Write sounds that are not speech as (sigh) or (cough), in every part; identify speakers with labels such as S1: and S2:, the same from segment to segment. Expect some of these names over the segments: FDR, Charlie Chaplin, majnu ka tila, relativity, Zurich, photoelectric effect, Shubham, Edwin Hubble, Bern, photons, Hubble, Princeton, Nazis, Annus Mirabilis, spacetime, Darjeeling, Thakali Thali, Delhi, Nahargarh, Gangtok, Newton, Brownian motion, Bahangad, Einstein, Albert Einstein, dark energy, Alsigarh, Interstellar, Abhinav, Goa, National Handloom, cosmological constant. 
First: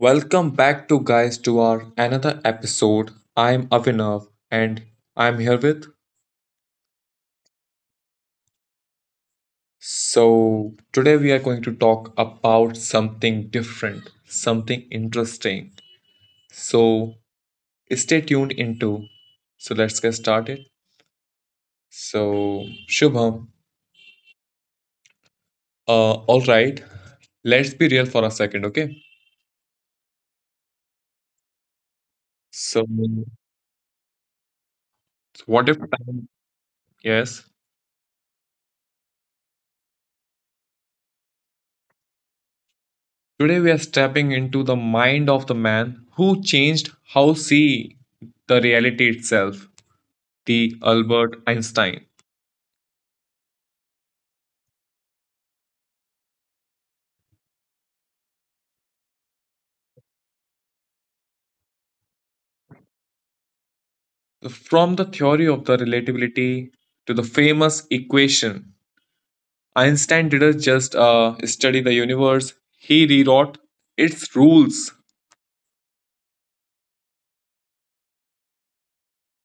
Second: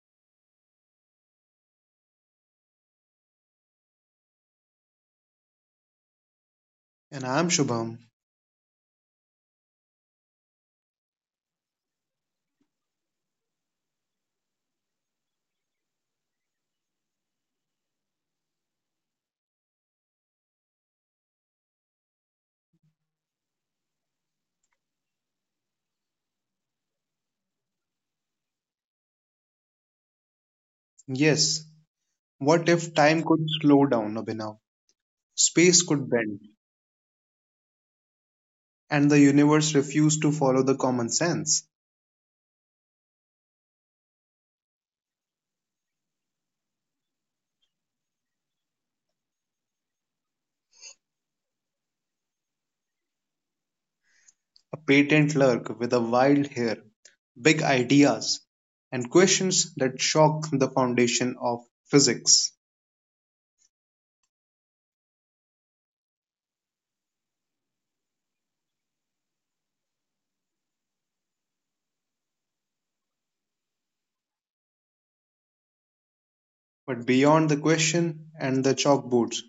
S1: Welcome back to guys to our another episode. I'm Avinav and I'm here with.
S2: And I'm Shubham.
S1: Today we are going to talk about something different, something interesting. So Stay tuned into. So let's get started. So Shubham, all right, let's be real for a second, okay?
S2: Yes, what
S1: So
S2: if time could slow down, Abhinav?
S1: what if
S2: Space could
S1: time?
S2: bend,
S1: Yes.
S2: and the universe refused to follow the common sense.
S1: Today, we are stepping into the mind of the man who changed how see the reality itself, the Albert Einstein.
S2: A patent lurk with a wild hair, big ideas, and questions that shock the foundation of physics.
S1: From the theory of the relativity to the famous equation, Einstein didn't just study the universe, he rewrote its rules.
S2: But beyond the question and the chalkboards,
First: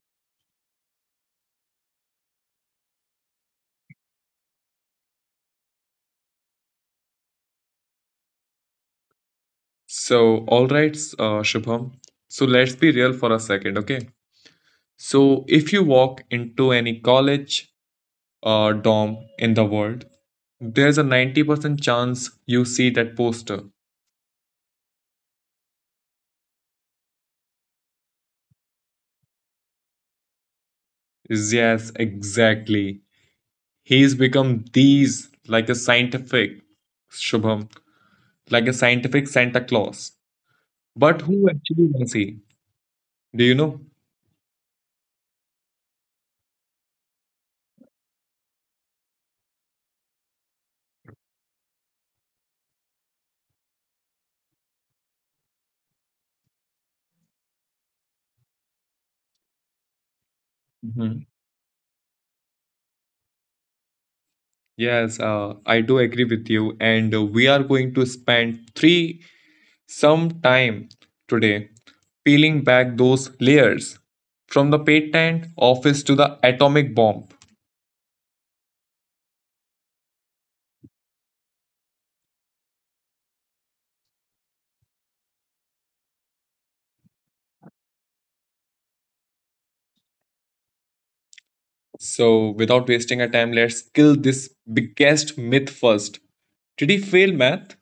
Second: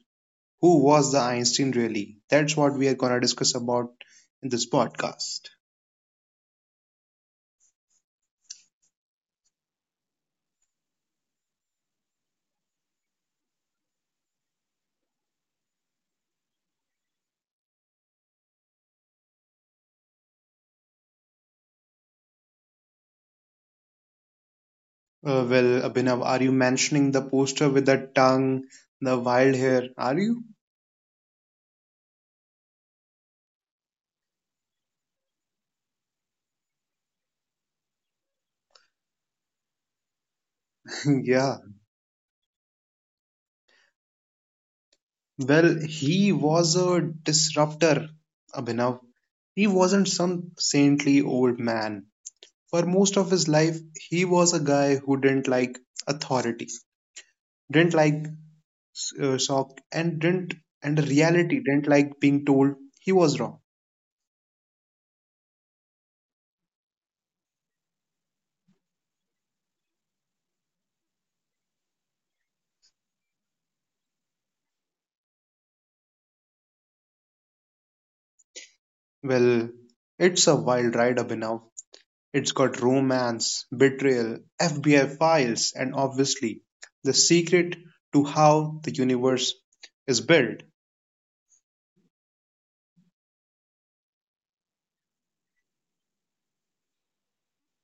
S2: who was the Einstein really? That's what we are going to discuss about in this podcast.
S1: So, all right, Shubham. So, let's be real for a second, okay? So, if you walk into any college, DOM in the world, there's a 90% chance you see that poster.
S2: Well, Abhinav, are you mentioning the poster with the tongue, the wild hair? Are you?
S1: Yes, exactly. He's become these like a scientific Shubham, like a scientific Santa Claus.
S2: (laughs)
S1: But who
S2: Yeah.
S1: actually wants he? Do you know?
S2: Well, he was a disruptor, Abhinav. He wasn't some saintly old man. For most of his life, he was a guy who didn't like authority, didn't like shock, and
S1: Mhm.
S2: reality, didn't like being told he was wrong.
S1: Yes, I do agree with you. And we are going to spend three some time today peeling back those layers from the patent office to the atomic bomb.
S2: Well, it's a wild ride, Abhinav. It's got romance, betrayal, FBI files, and obviously, the secret to how the universe is built.
S1: So, without wasting our time, let's kill this biggest myth first. Did he fail math?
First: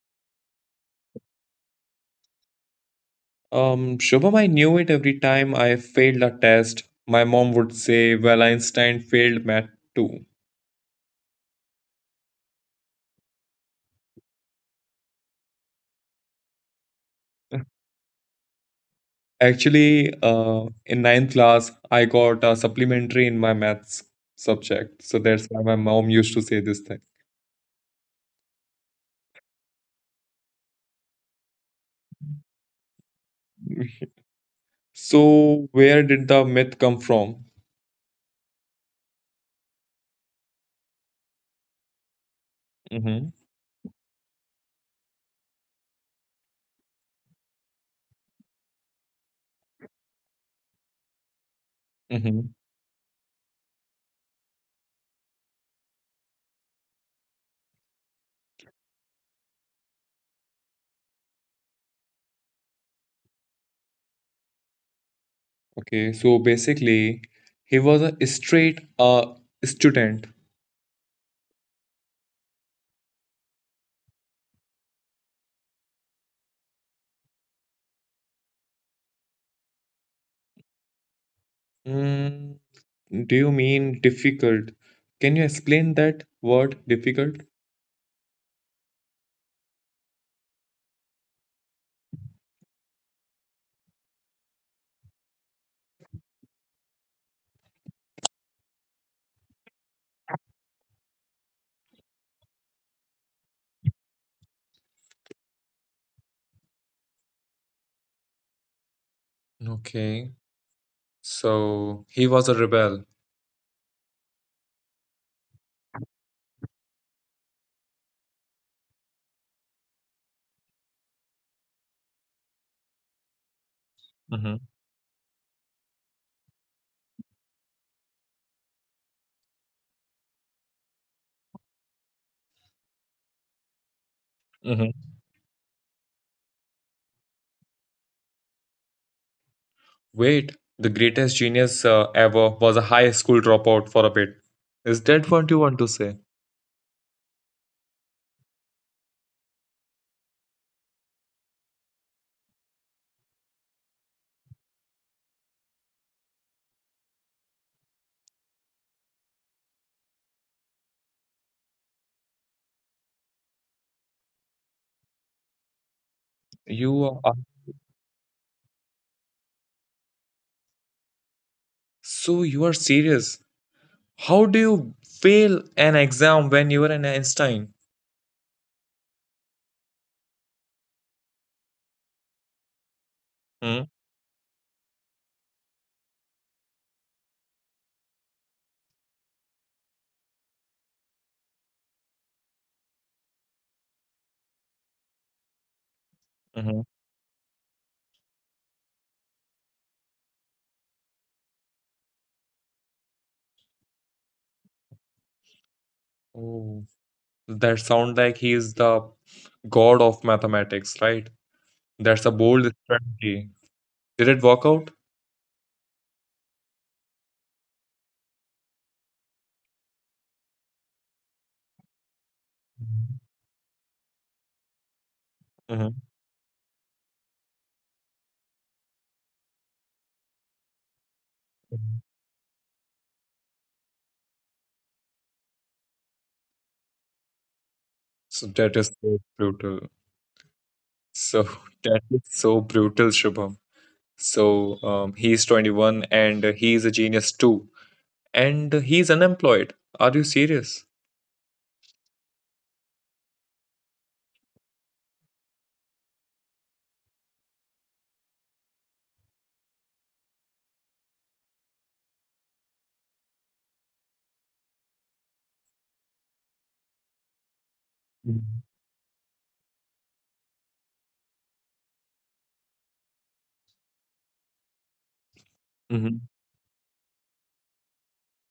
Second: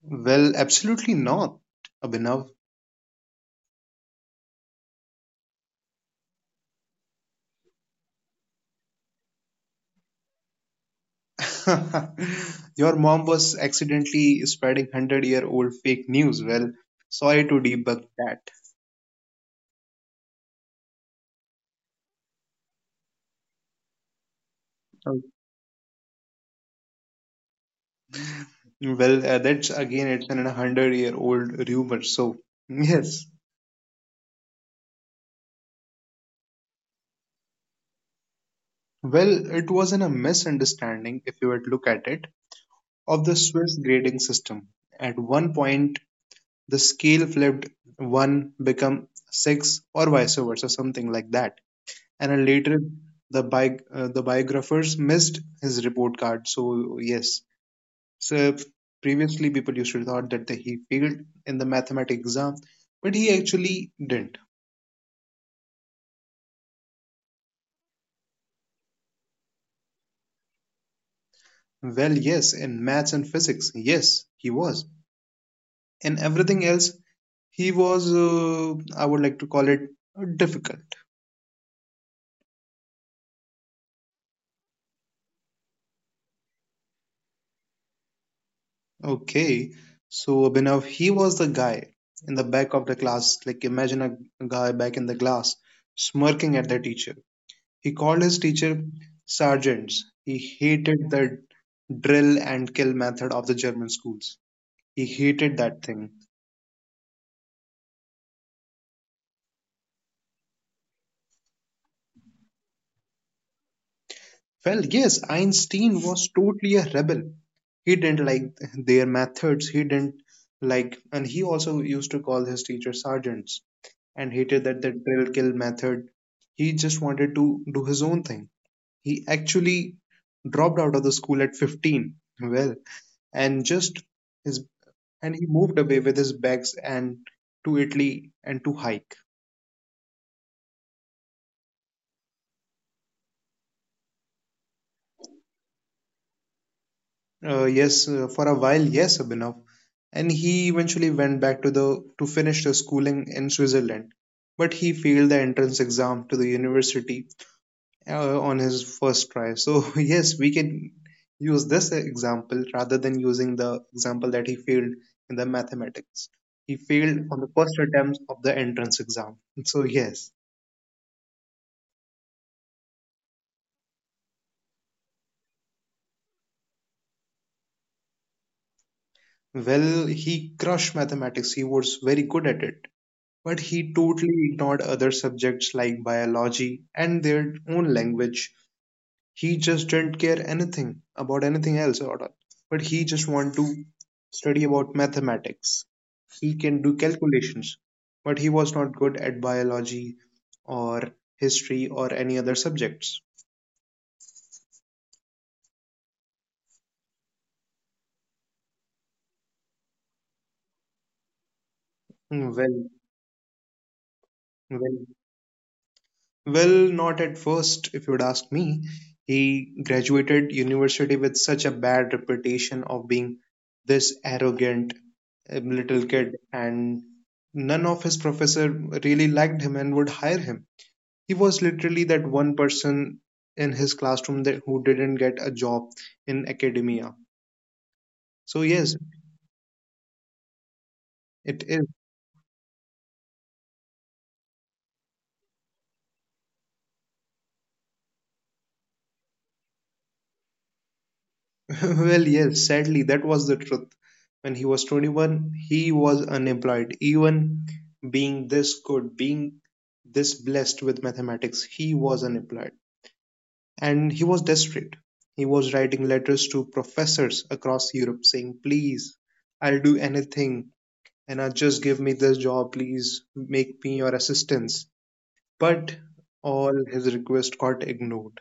S2: Well, absolutely not, Abhinav.
S1: Shubham, I knew it every time I failed a test. My mom would say, well, Einstein failed math too.
S2: (laughs) Your mom was accidentally spreading 100-year-old fake news. Well, sorry to debug that.
S1: Actually, in ninth class, I got a supplementary in my maths subject. So
S2: Okay.
S1: that's why my mom used to say this thing.
S2: Well, that's again, it's an 100-year-old rumor. So, yes.
S1: (laughs) So, where did the myth come from?
S2: Well, it wasn't a misunderstanding if you would look at it of the
S1: Mm-hmm.
S2: Swiss grading system. At one point, the scale flipped, one become six, or vice versa, something like that. And then
S1: Mm-hmm.
S2: later, the biographers missed his report card. So yes, so previously people used to thought that he failed in the mathematics exam, but he actually didn't.
S1: Okay, so basically, he was a straight student.
S2: Well, yes, in maths and physics, yes, he was. In everything else, he was I would like to call it difficult.
S1: Mm, do you mean difficult? Can you explain that word difficult?
S2: Okay, so Abhinav, he was the guy in the back of the class. Like, imagine a guy back in the class smirking at the teacher. He called his teacher sergeants. He hated the drill and kill method of the German schools. He hated that thing.
S1: Okay, so he was a rebel.
S2: Well, yes, Einstein was totally a rebel. He didn't like their methods. He didn't like, and he also used to call his teacher sergeants and
S1: Mm-hmm.
S2: hated that the drill kill method. He just wanted to do his own thing. He actually dropped out of the school at 15. Well, and just his
S1: Mm-hmm.
S2: and he moved away with his bags and to Italy and to hike.
S1: Wait, the greatest genius ever was a high school dropout for a bit. Is that what you want to say?
S2: Yes, for a while, yes, Abhinav. And he eventually went back to finish his schooling in Switzerland. But he failed the entrance exam to the university on his first try. So (laughs) yes, we can use this example rather than using the example that he failed in the mathematics. He
S1: You
S2: failed
S1: are.
S2: on the first attempt of the entrance exam. So yes,
S1: So you are serious? How do you fail an exam when you were an Einstein?
S2: well, he crushed mathematics. He was very good at it. But he totally ignored other subjects like biology and their own language. He just didn't care anything about anything else at all. But he just wanted to study about mathematics. He can
S1: Mm-hmm.
S2: do calculations, but he was not good at biology or history or any other subjects.
S1: Oh. That sound like he is the god of mathematics, right? That's a
S2: Hmm,
S1: bold
S2: Well,
S1: strategy. Did it work out?
S2: well, Well, not at first, if you'd ask me. He graduated university with such a bad reputation of being this arrogant
S1: Hmm.
S2: little kid, and none of his professor really liked him and would hire him. He was literally that one person in his classroom that who didn't get a job in academia.
S1: So
S2: So
S1: that is
S2: yes,
S1: so brutal. So (laughs)
S2: it is.
S1: that is so brutal, Shubham. So he's 21 and he's a genius too. And he's unemployed. Are you serious?
S2: (laughs) Well, yes, sadly, that was the truth. When he was 21, he was unemployed. Even being this good, being this blessed with mathematics, he was unemployed. And he was desperate. He was writing letters to professors across Europe saying, Please, I'll do anything, and just give me this job, please make me your assistance. But
S1: Mm-hmm.
S2: all his requests got ignored.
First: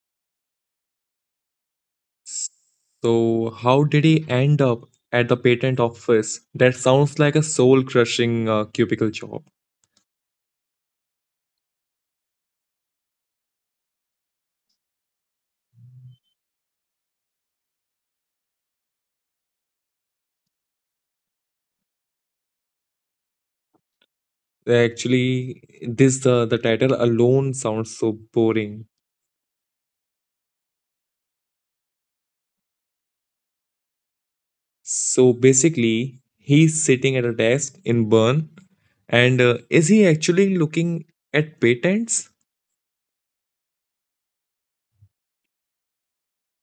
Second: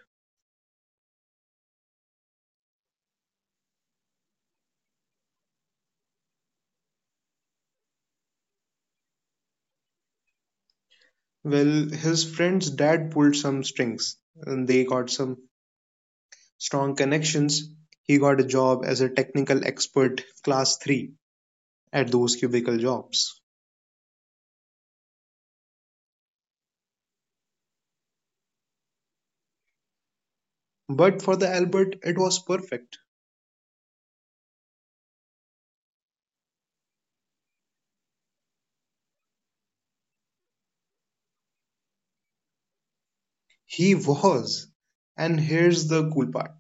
S1: So how did he end up at the patent office? That sounds like a soul-crushing cubicle job.
S2: Well, his friend's dad pulled some strings, and they got some strong connections, he got a job as a technical expert class 3 at those cubicle jobs.
S1: Actually, this the title alone sounds so boring.
S2: But for the Albert, it was perfect.
S1: So basically, he's sitting at a desk in Bern, and is he actually looking at patents.
S2: He was. And here's the cool part,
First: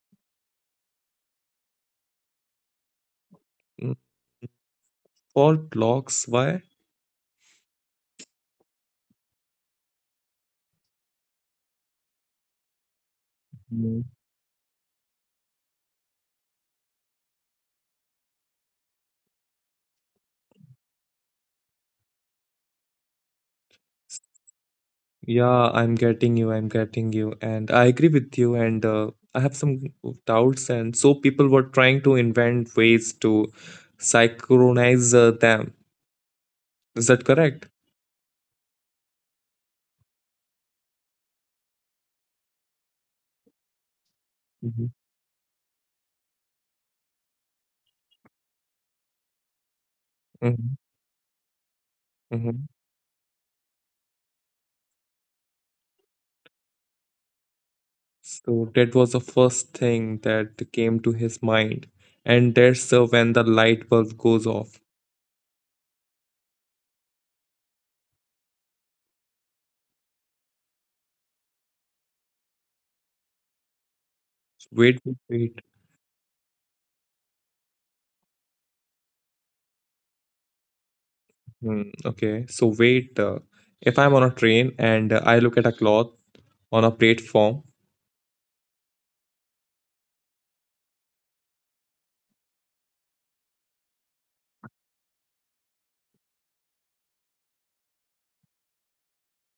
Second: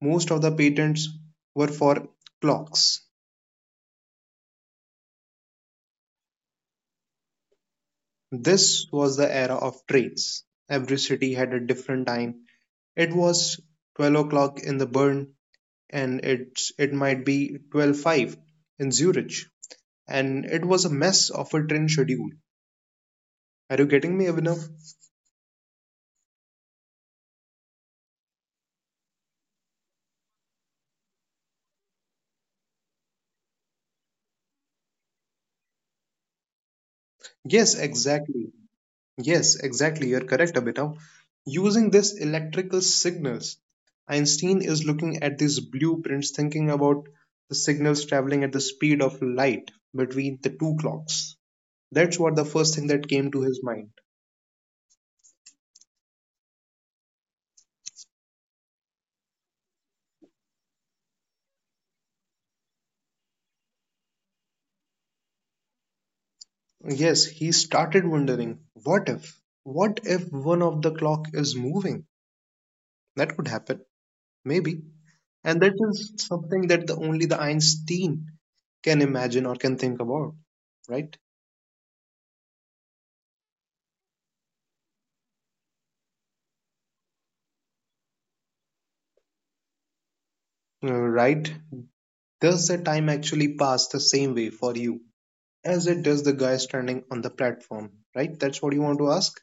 S2: most of the patents were for clocks.
S1: Mm, for clocks? Why?
S2: This was the era of trains. Every city had a different time. It was
S1: Mm.
S2: 12 o'clock in the Bern, and it might be 12:05 in Zurich. And it was a mess of a train schedule. Are you getting me, Abhinav?
S1: Yeah, I'm getting you, and I agree with you. And I have some doubts, and so people were trying to invent ways to synchronize them. Is that correct?
S2: Yes, exactly. Yes, exactly. You're correct, Abhinav. Using this electrical signals, Einstein
S1: Mm-hmm.
S2: is looking at these blueprints, thinking about the signals traveling at the speed of light between the
S1: Mm-hmm.
S2: two clocks. That's what the first thing that came to his mind.
S1: So that was the first thing that came to his mind. And that's when the light bulb goes off.
S2: Yes, he started wondering, what if? What if one of the clock is moving? That could happen. Maybe.
S1: Wait.
S2: And that is something that only the Einstein can imagine or can think about, right?
S1: Hmm, okay, so wait. If I'm on a train and I look at a cloth on a platform,
S2: Right? Does the time actually pass the same way for you as it does the guy standing on the platform, right? That's what you want to ask?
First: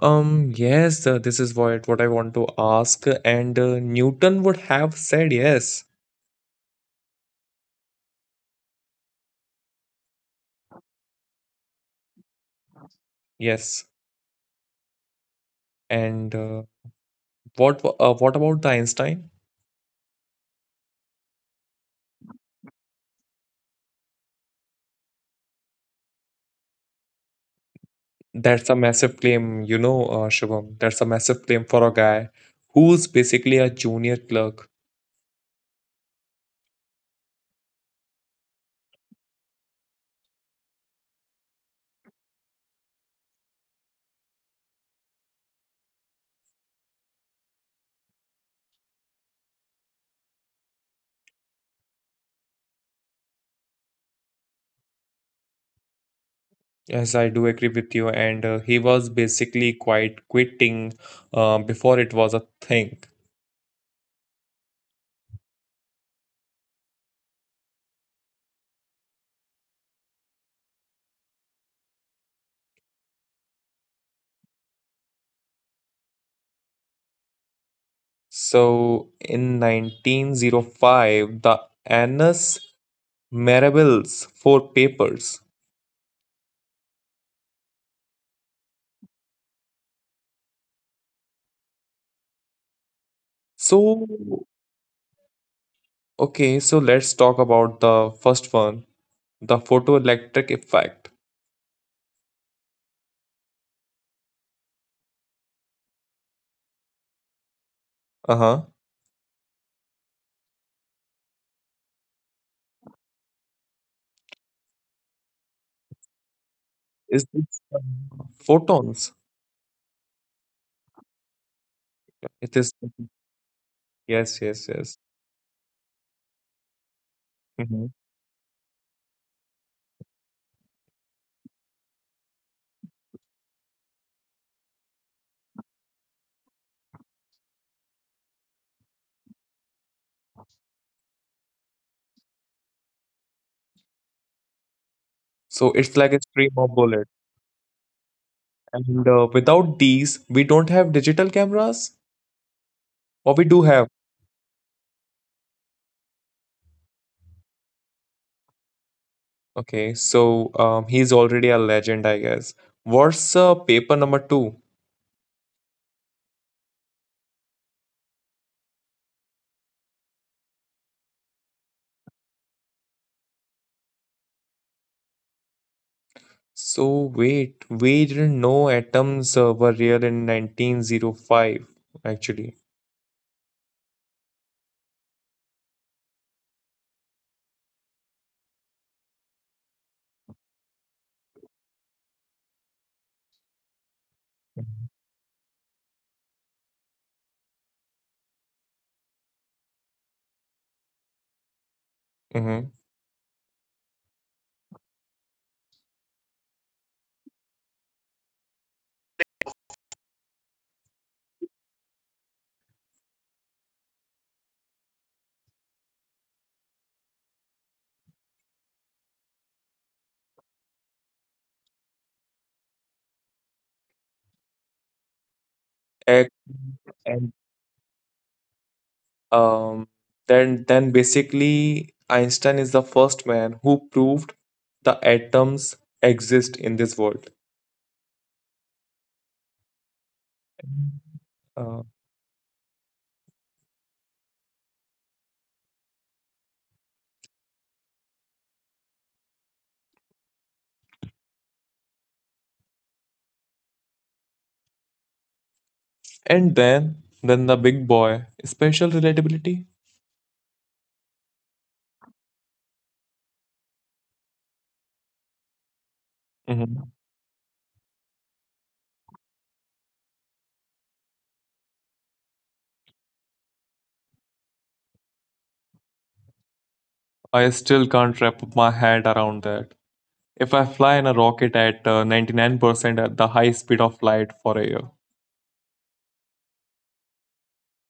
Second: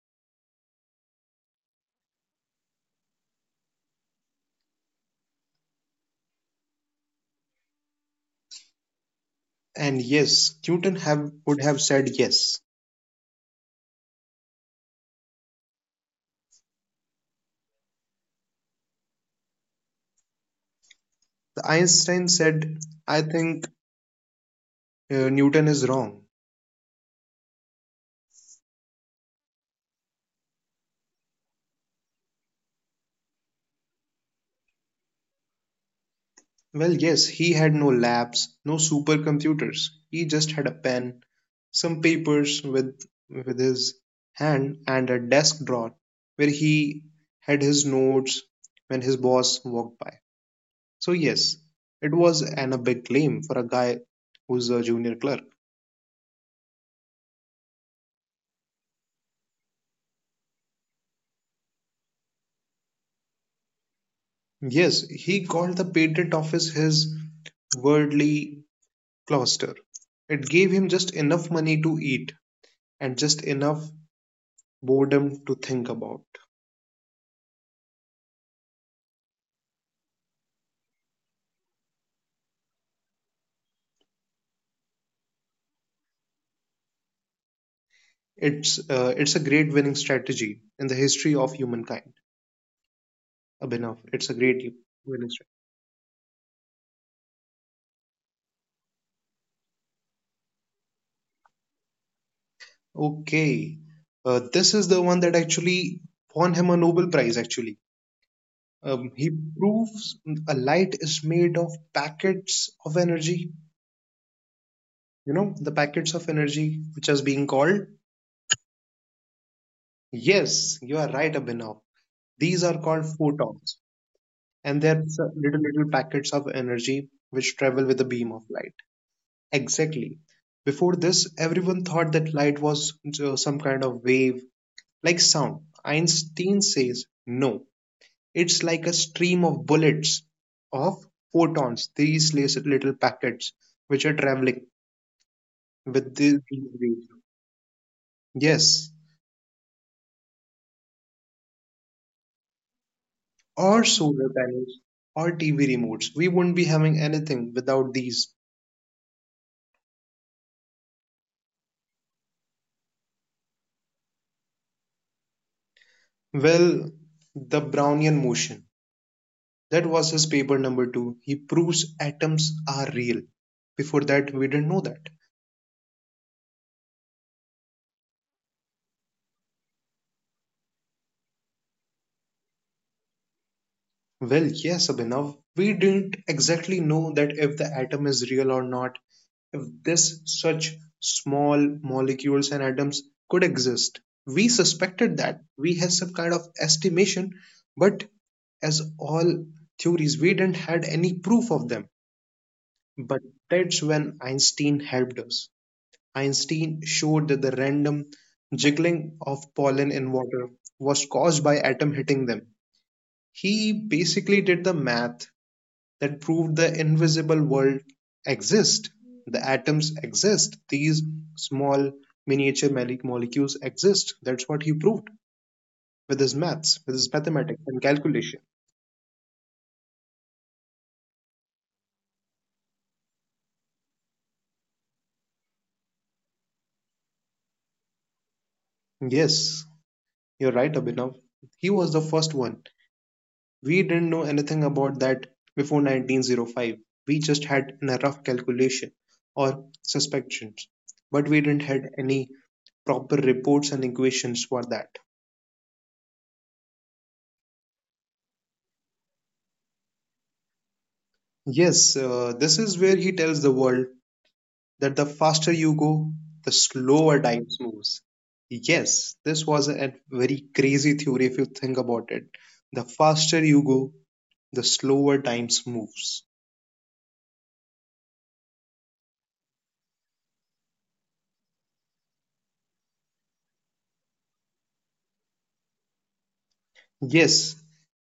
S1: yes, this is what I want to ask. And Newton would have said yes,
S2: And yes, Newton have would have said yes.
S1: yes. And what about the Einstein?
S2: The Einstein said, I think Newton is wrong.
S1: That's a massive claim, you know, Shubham. That's a massive claim for a guy who's basically a junior clerk.
S2: Well, yes, he had no labs, no supercomputers. He just had a pen, some papers with his hand, and a desk drawer where he had his notes when his boss walked by. So yes, it was an a big claim for a guy who's a junior clerk.
S1: Yes, I do agree with you. And he was basically quite quitting before it was a thing.
S2: Yes, he called the patent office his worldly cloister. It gave him just enough money to eat and just enough boredom to think about.
S1: So in 1905, the Annus Mirabilis, four papers.
S2: It's a great winning strategy in the history of humankind. Abhinav,
S1: So,
S2: it's a great winning strategy.
S1: okay, so let's talk about the first one, the photoelectric effect.
S2: Okay, this is the one that actually won him a Nobel Prize. Actually,
S1: Uh-huh.
S2: he proves a light is made of packets of energy. You know the packets of energy which is
S1: Is
S2: being
S1: this
S2: called.
S1: photons?
S2: Yes, you are right, Abhinav. These
S1: It is.
S2: are called photons,
S1: Yes, yes,
S2: and they're
S1: yes.
S2: little packets of energy which travel
S1: Hmm.
S2: with the beam of light. Exactly. Before this, everyone thought that light was some kind of wave, like sound. Einstein says, no, it's like a stream of bullets of photons, these little packets which are traveling
S1: So it's
S2: with
S1: like a
S2: the
S1: stream
S2: these
S1: of
S2: waves.
S1: bullet.
S2: Yes,
S1: And without these, we don't have digital cameras, or we do
S2: or
S1: have.
S2: solar panels or TV remotes. We wouldn't be having anything without these.
S1: Okay, so he's already a legend, I guess. What's paper number two?
S2: Well, the Brownian motion. That was his paper number two. He proves atoms are real. Before that, we didn't know that.
S1: So wait, we didn't know atoms were real in 1905, actually.
S2: Well, yes, Abhinav, we didn't exactly know that if the atom is real or not, if this such small molecules and atoms could exist. We suspected that. We had some kind of estimation, but as all theories, we didn't had any proof of them.
S1: Mm-hmm.
S2: But that's when Einstein helped us. Einstein showed that the random jiggling of pollen in water was caused by atom hitting them. He basically did the math that proved the invisible world exists. The atoms exist. These small miniature molecules exist. That's what he proved with his
S1: And,
S2: maths, with his mathematics
S1: and
S2: and calculation.
S1: um, then basically Einstein is the first man who proved the atoms exist in this world.
S2: Yes, you're right, Abhinav. He was the
S1: Uh,
S2: first one. We didn't know anything about that before 1905. We just had a rough calculation or suspicions, but we didn't had any proper reports and equations for that.
S1: and then, the big boy, spatial relatability.
S2: Yes, this is where he tells the world that the faster you go, the
S1: Mhm.
S2: slower time moves. Yes, this was a very crazy theory if you think about it. The faster you go, the slower time moves.
S1: I still can't wrap my head around that. If I fly in a rocket at 99% at the high speed of light for a year.
S2: Yes,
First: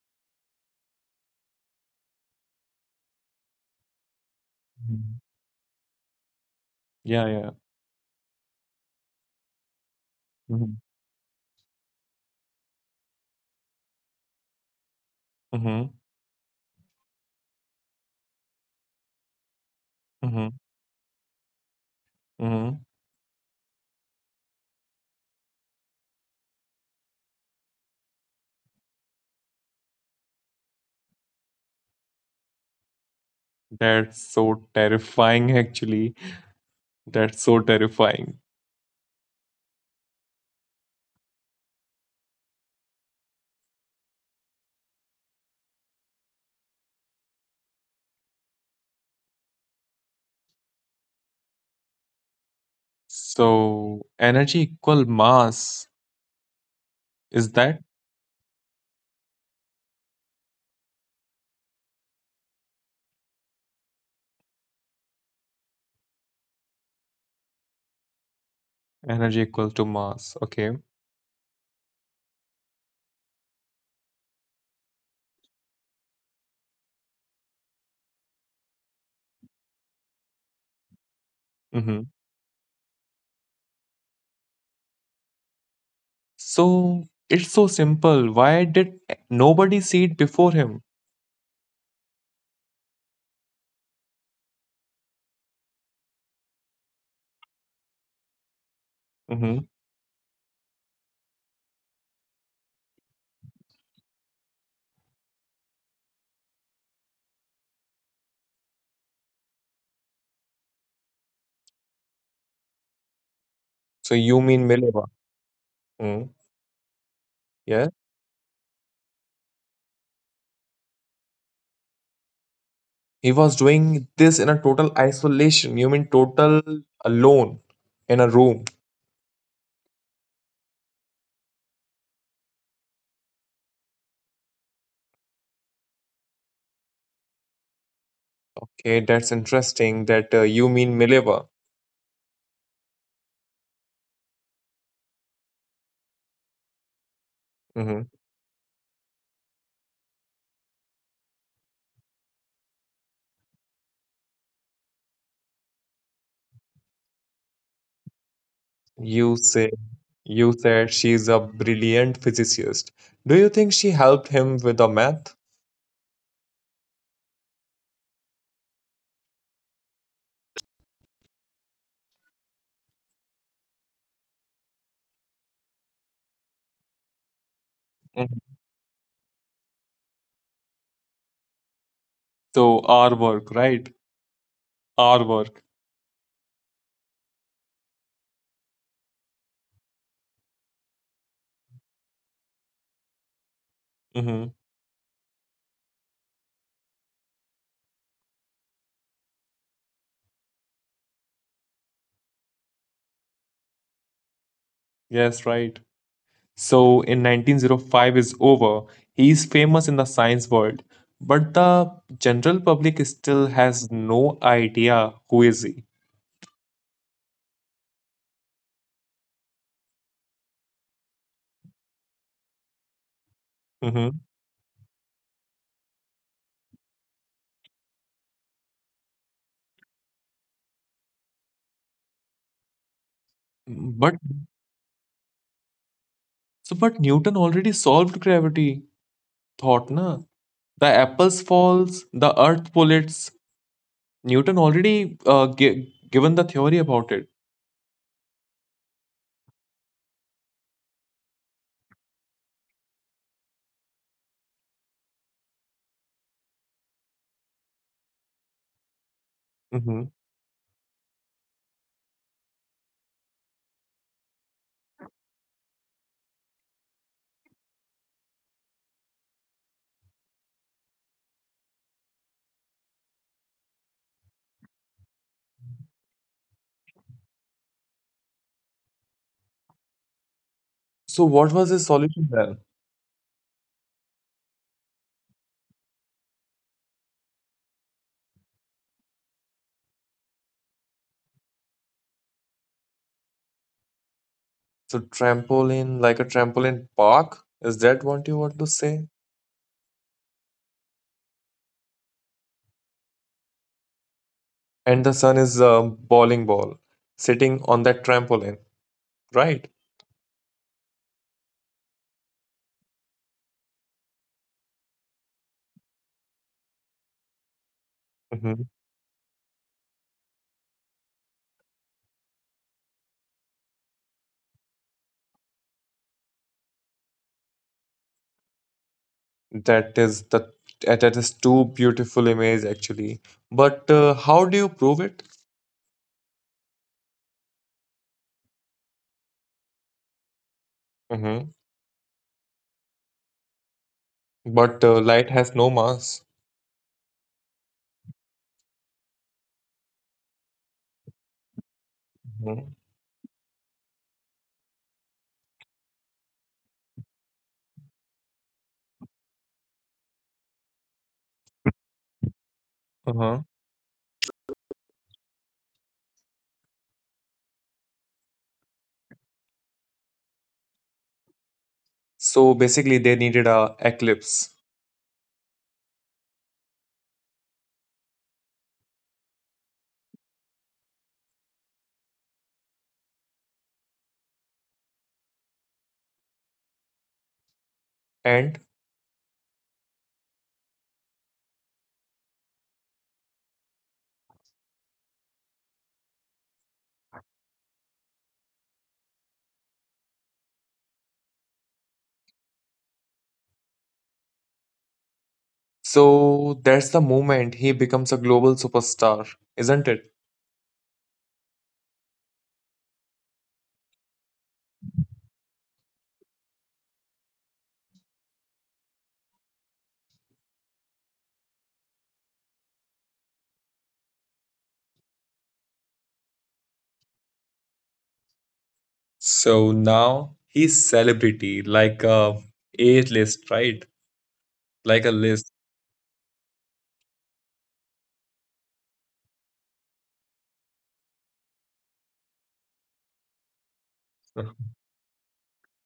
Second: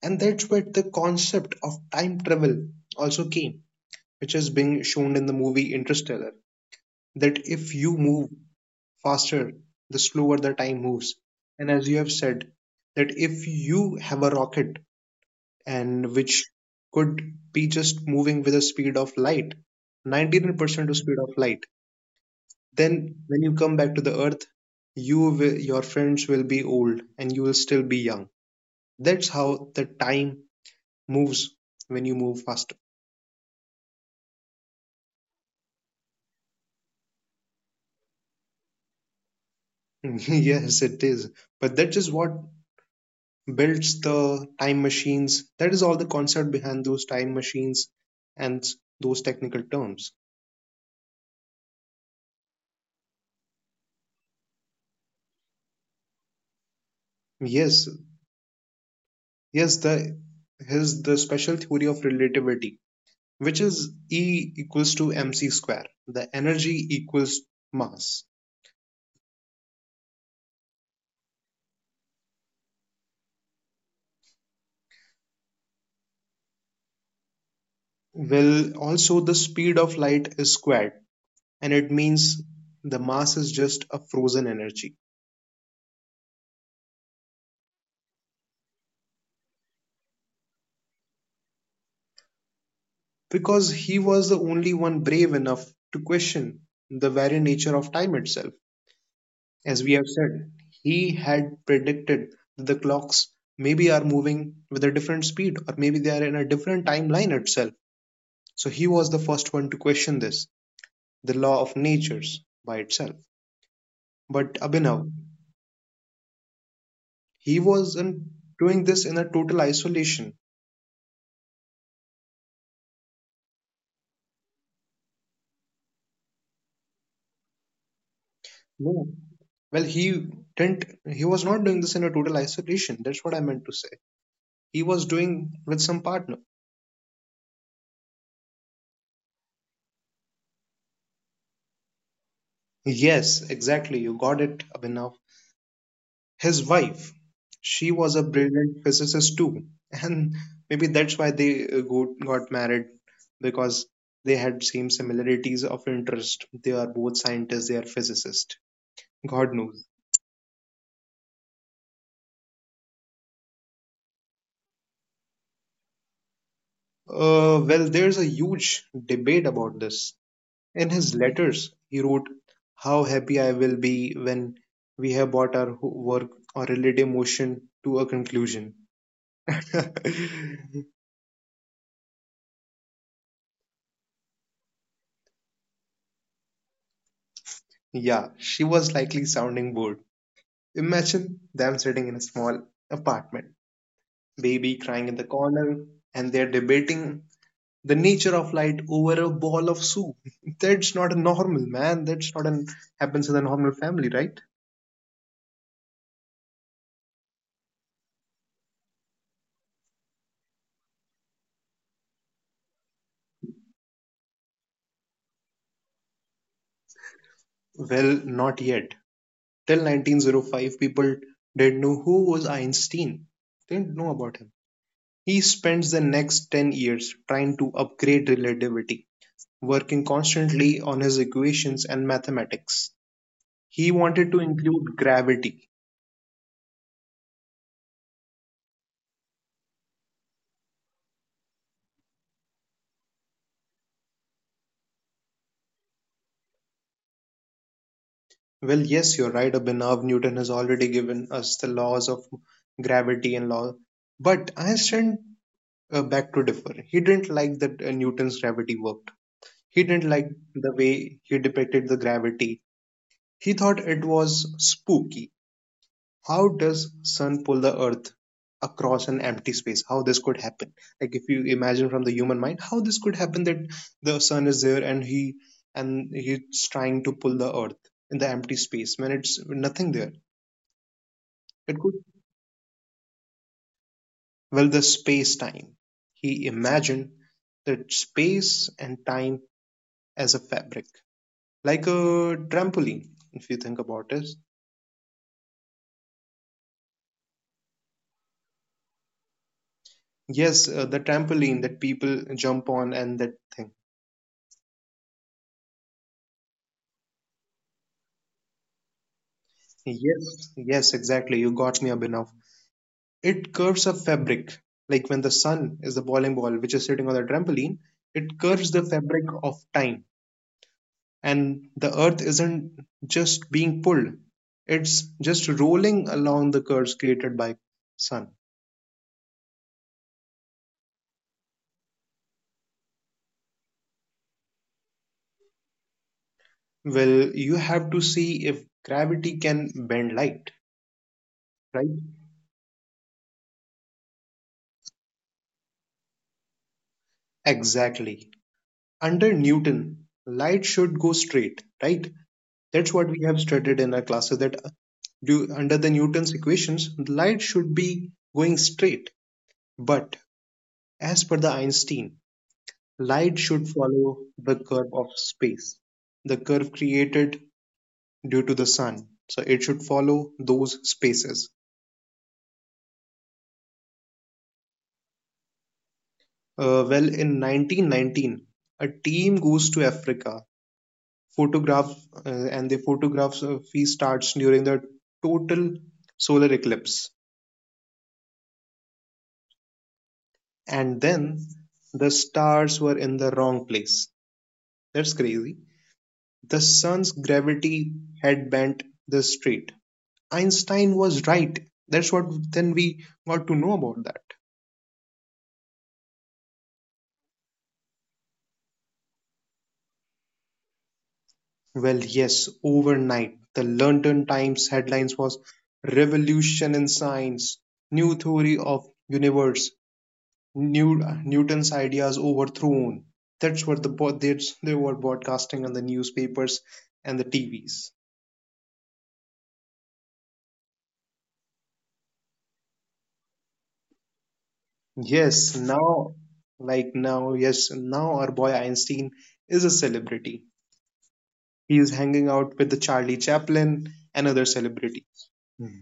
S2: and that's where the concept of time travel also came, which is being shown
S1: Mhm.
S2: in the movie Interstellar.
S1: Yeah,
S2: That
S1: yeah.
S2: if you move faster, the slower the
S1: Mm-hmm.
S2: time moves. And as you have said, that if you have a rocket
S1: Mm-hmm.
S2: and which could be just moving with the speed of light, 99% of speed of light,
S1: Mm-hmm.
S2: then when you come back to the earth, your friends will be old and you will still be young. That's how the time moves when you move faster.
S1: That's so terrifying, actually. That's so terrifying.
S2: (laughs) Yes, it is. But that is what builds the time machines. That is all the concept behind those time machines and those technical terms.
S1: So, energy equal mass. Is that
S2: Yes, yes, the special theory of relativity, which is E equals to mc square. The energy equals mass.
S1: energy equal to mass? Okay.
S2: Well, also the speed of light is squared, and it
S1: Mm-hmm.
S2: means the mass is just a frozen energy.
S1: So it's so simple. Why did nobody see it before him?
S2: Because he was the only one brave enough to question the very nature of time itself.
S1: Hmm.
S2: As we have said, he had predicted that the clocks maybe are moving with a different speed or maybe they are in a different timeline itself. So he was the first one to question this, the law of natures by itself.
S1: So you
S2: But
S1: mean Mileva?
S2: Abhinav,
S1: Mm.
S2: he
S1: Yeah.
S2: wasn't doing this in a total isolation.
S1: He was doing this in a total isolation. You mean total alone in a room.
S2: No. Well, he didn't, he was not doing this in a total isolation. That's what I meant to say. He was doing with some partner.
S1: Okay, that's interesting that you mean Mileva.
S2: Yes, exactly. You got it, Abhinav. His wife, she
S1: Hmm.
S2: was a brilliant physicist too. (laughs) And maybe that's why they got married because they had same similarities of interest. They are both scientists, they are physicists.
S1: You
S2: God
S1: say
S2: knows.
S1: you said she's a brilliant physicist. Do you think she helped him with the math?
S2: Well, there's a huge debate about this. In his letters, he wrote, how happy I will be when we have brought our work or relative motion to a
S1: Mhm.
S2: conclusion. (laughs)
S1: So our work, right? Our work.
S2: Yeah, she was likely sounding bored. Imagine them sitting in a small apartment,
S1: Hmm.
S2: baby crying in the corner, and they're debating the nature of light over a ball of soup. (laughs) That's not a normal, man. That's not an happens in a normal family, right?
S1: Yes, right. So in 1905 is over. He is famous in the science world, but the general public still has no idea who is he.
S2: Well, not yet. Till 1905, people didn't know who was Einstein. They didn't know
S1: Mhm.
S2: about him. He spends the next 10 years trying to upgrade relativity, working constantly on his equations and mathematics. He
S1: But
S2: wanted to include gravity.
S1: but Newton already solved gravity thought na. The apples falls, the earth pullets. Newton already given the theory about it.
S2: Well, yes, you're right, Abhinav. Newton has already given us the laws of gravity and law. But Einstein back to differ. He didn't like that Newton's gravity worked. He
S1: Mhm.
S2: didn't like the way he depicted the gravity. He thought it was spooky. How does sun pull the earth across an empty space, how this could happen, like if you imagine from the human mind how this could happen, that the sun is there and he's trying to pull the earth in the empty space when it's nothing there.
S1: So what was
S2: It
S1: his
S2: could,
S1: solution then?
S2: well, the space time, he imagined the space and time as a fabric, like a trampoline, if you think about it.
S1: So trampoline, like a trampoline park? Is that what you want to say?
S2: Yes, the trampoline that people jump on and that thing.
S1: And the sun is a bowling ball sitting on that trampoline, right?
S2: Yes, yes, exactly. You got me, Abhinav. It curves a fabric. Like when the sun is the bowling ball, which is sitting on the trampoline, it
S1: Mhm.
S2: curves the fabric of time. And the earth isn't just being pulled, it's just rolling along the curves created by sun.
S1: That is the that that is too beautiful image actually. But how do you prove it?
S2: Well, you have to see if gravity can bend light,
S1: Hmm.
S2: right?
S1: But light has no mass.
S2: Exactly. Under Newton, light should go straight, right?
S1: Mhm.
S2: That's what we have studied in our classes, that under the Newton's equations, light should be going straight. But as per the Einstein, light
S1: Uh-huh.
S2: should follow the curve of space, the curve created due to the sun. So it should follow those spaces.
S1: So basically, they needed a eclipse,
S2: Well, in 1919, a team goes to Africa, photograph, and the photograph starts during the total solar eclipse.
S1: and
S2: And then the stars were in the wrong place. That's crazy. The sun's gravity had bent the street. Einstein was right. That's what then we got to know about that.
S1: so that's the moment he becomes a global superstar, isn't it?
S2: Well, yes, overnight, the London Times headlines was Revolution in Science, New Theory of Universe, New, Newton's Ideas Overthrown. That's what the they were broadcasting on the newspapers and the TVs.
S1: So now he's celebrity, like a A list, right? Like a list.
S2: Yes, now, like now, yes, now our boy Einstein is a celebrity. He is hanging out with the Charlie Chaplin and other
S1: (laughs)
S2: celebrities. Hmm.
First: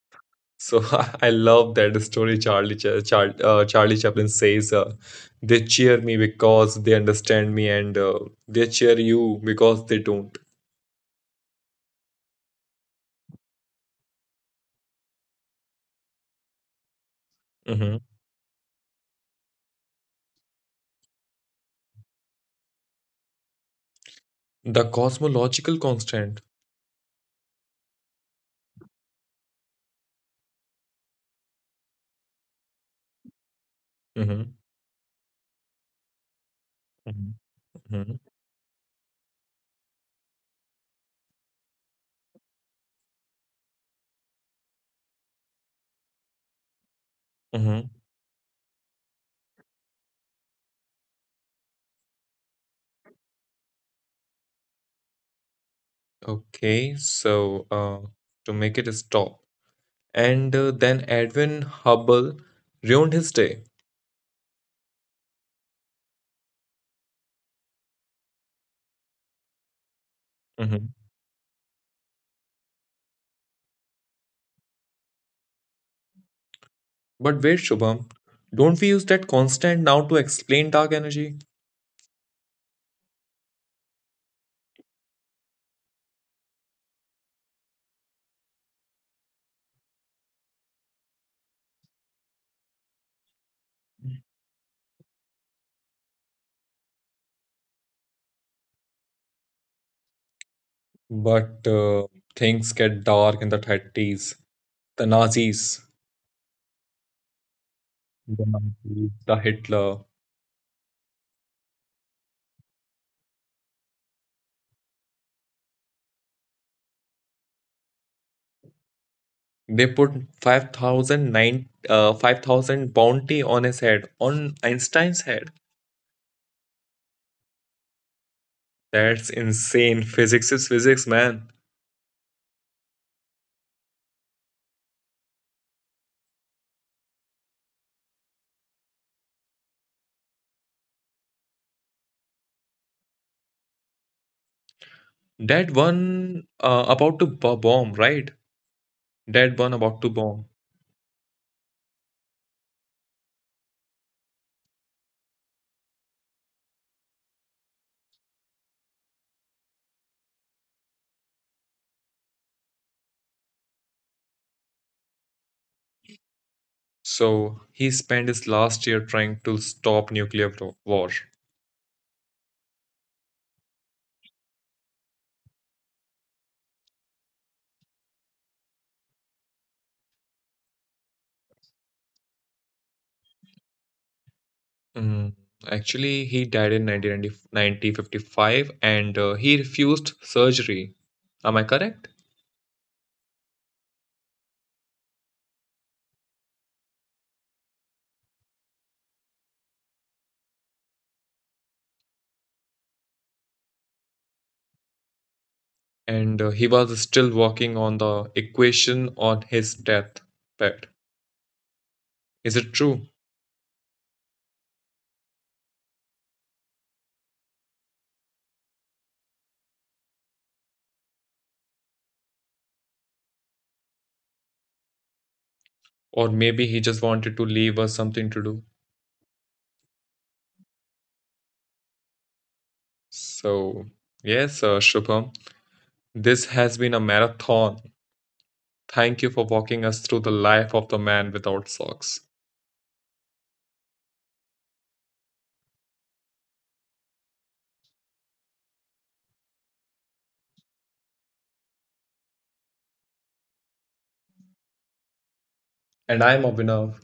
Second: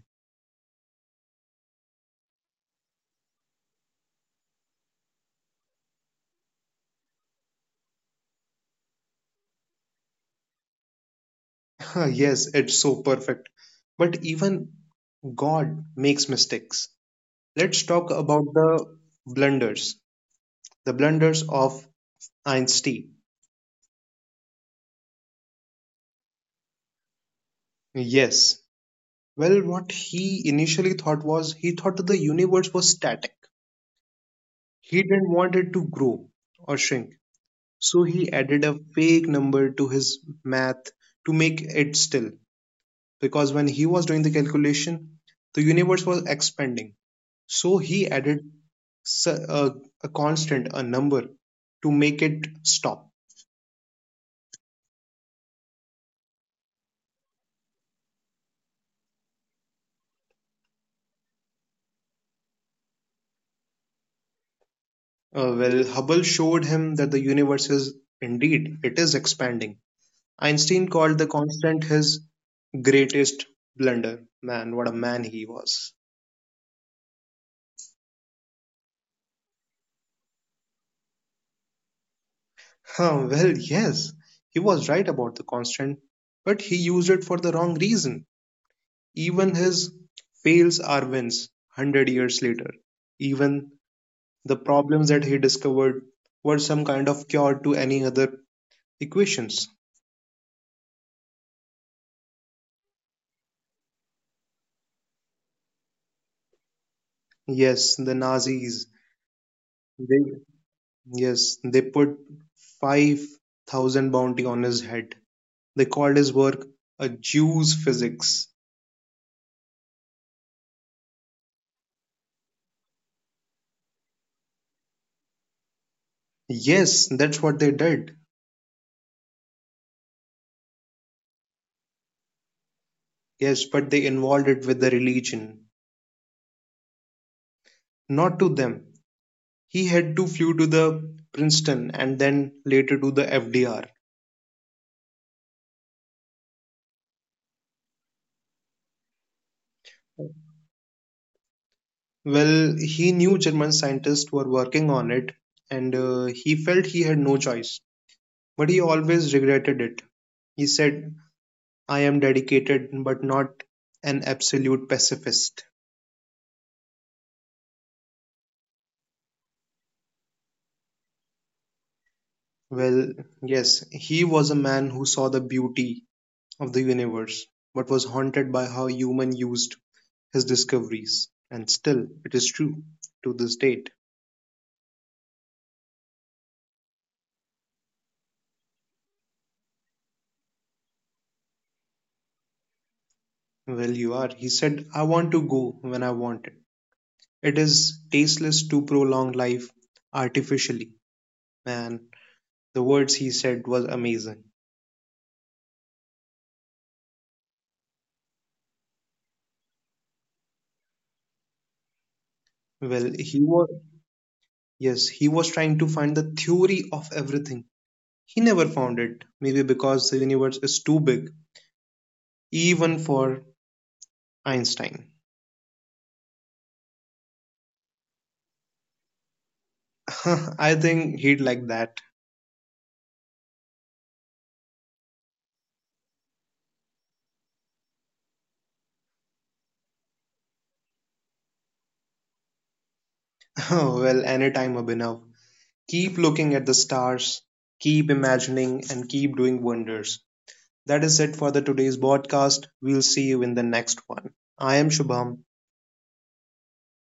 S1: So (laughs) I love that story. Charlie Chaplin says, "They cheer me because they understand me, and they cheer you because they don't."
S2: (laughs) Yes, it's so perfect. But even God makes mistakes. Let's
S1: Mhm.
S2: talk about blunders, the blunders of Einstein.
S1: The cosmological constant.
S2: Yes. Well, what he initially thought was he thought the universe was static.
S1: Hmm.
S2: He didn't want it to grow or shrink. So
S1: Hmm.
S2: he added a fake number to his math to make it still, because when he was doing the calculation, the universe was expanding. So
S1: Hmm.
S2: he added a constant, a number to make it stop.
S1: Okay, so to make it stop, and then Edwin Hubble ruined his day.
S2: Well, Hubble showed him that the universe is, indeed it is expanding. Einstein
S1: Mhm.
S2: called the constant his greatest blunder. Man, what a man he was.
S1: But wait, Shubham, don't we use that constant now to explain dark energy?
S2: Huh, well, yes, he was right about the constant, but he used it for the wrong reason. Even his fails are wins 100 years later. Even the problems that he discovered were some kind of cure to any other equations.
S1: But things get dark in the 30s. The Nazis,
S2: Yes, the
S1: the
S2: Nazis,
S1: Nazis, the Hitler,
S2: they, yes, they put 5,000 bounty on his head. They called his work a Jew's physics.
S1: they put five thousand nine, nine- 5,000 bounty on his head, on Einstein's head.
S2: Yes, that's what they did.
S1: That's insane. Physics is physics, man.
S2: Yes, but they involved it with the religion. Not to them. He had to flew to the Princeton and then later to the FDR.
S1: That one bomb, right? That one about to bomb.
S2: Well, he knew German scientists were working on it and he felt he had no choice, but he always regretted it. He said, I am dedicated but not an absolute pacifist.
S1: So he spent his last year trying to stop nuclear war.
S2: Well, yes, he was a man who saw the beauty of the universe but was haunted by how human used his discoveries. And still, it is true to this date.
S1: Mm, actually, he died in 1955 and he refused surgery. Am I correct?
S2: Well, you are. He said, I want to go when I want. It is tasteless to prolong life artificially. Man, the words he said was amazing.
S1: And he was still working on the equation on his death bed. Is it
S2: Well,
S1: true?
S2: he was, yes, he was trying to find the theory of everything. He never found it, maybe because the universe is too big, even for Einstein.
S1: Or maybe he just wanted to leave us something to do.
S2: (laughs) I think he'd like that.
S1: So, yes, Shubham, this has been a marathon. Thank you for walking us through the life of the man without socks.
S2: (laughs) Well, anytime, Abhinav. Keep looking at the stars, keep imagining, and keep doing wonders. That is it for the today's podcast. We'll see you in the next one. I am Shubham.
S1: And I'm Abhinav.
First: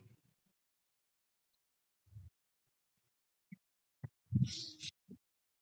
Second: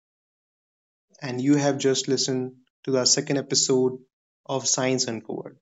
S2: And you have just listened to our second episode of Science Uncovered.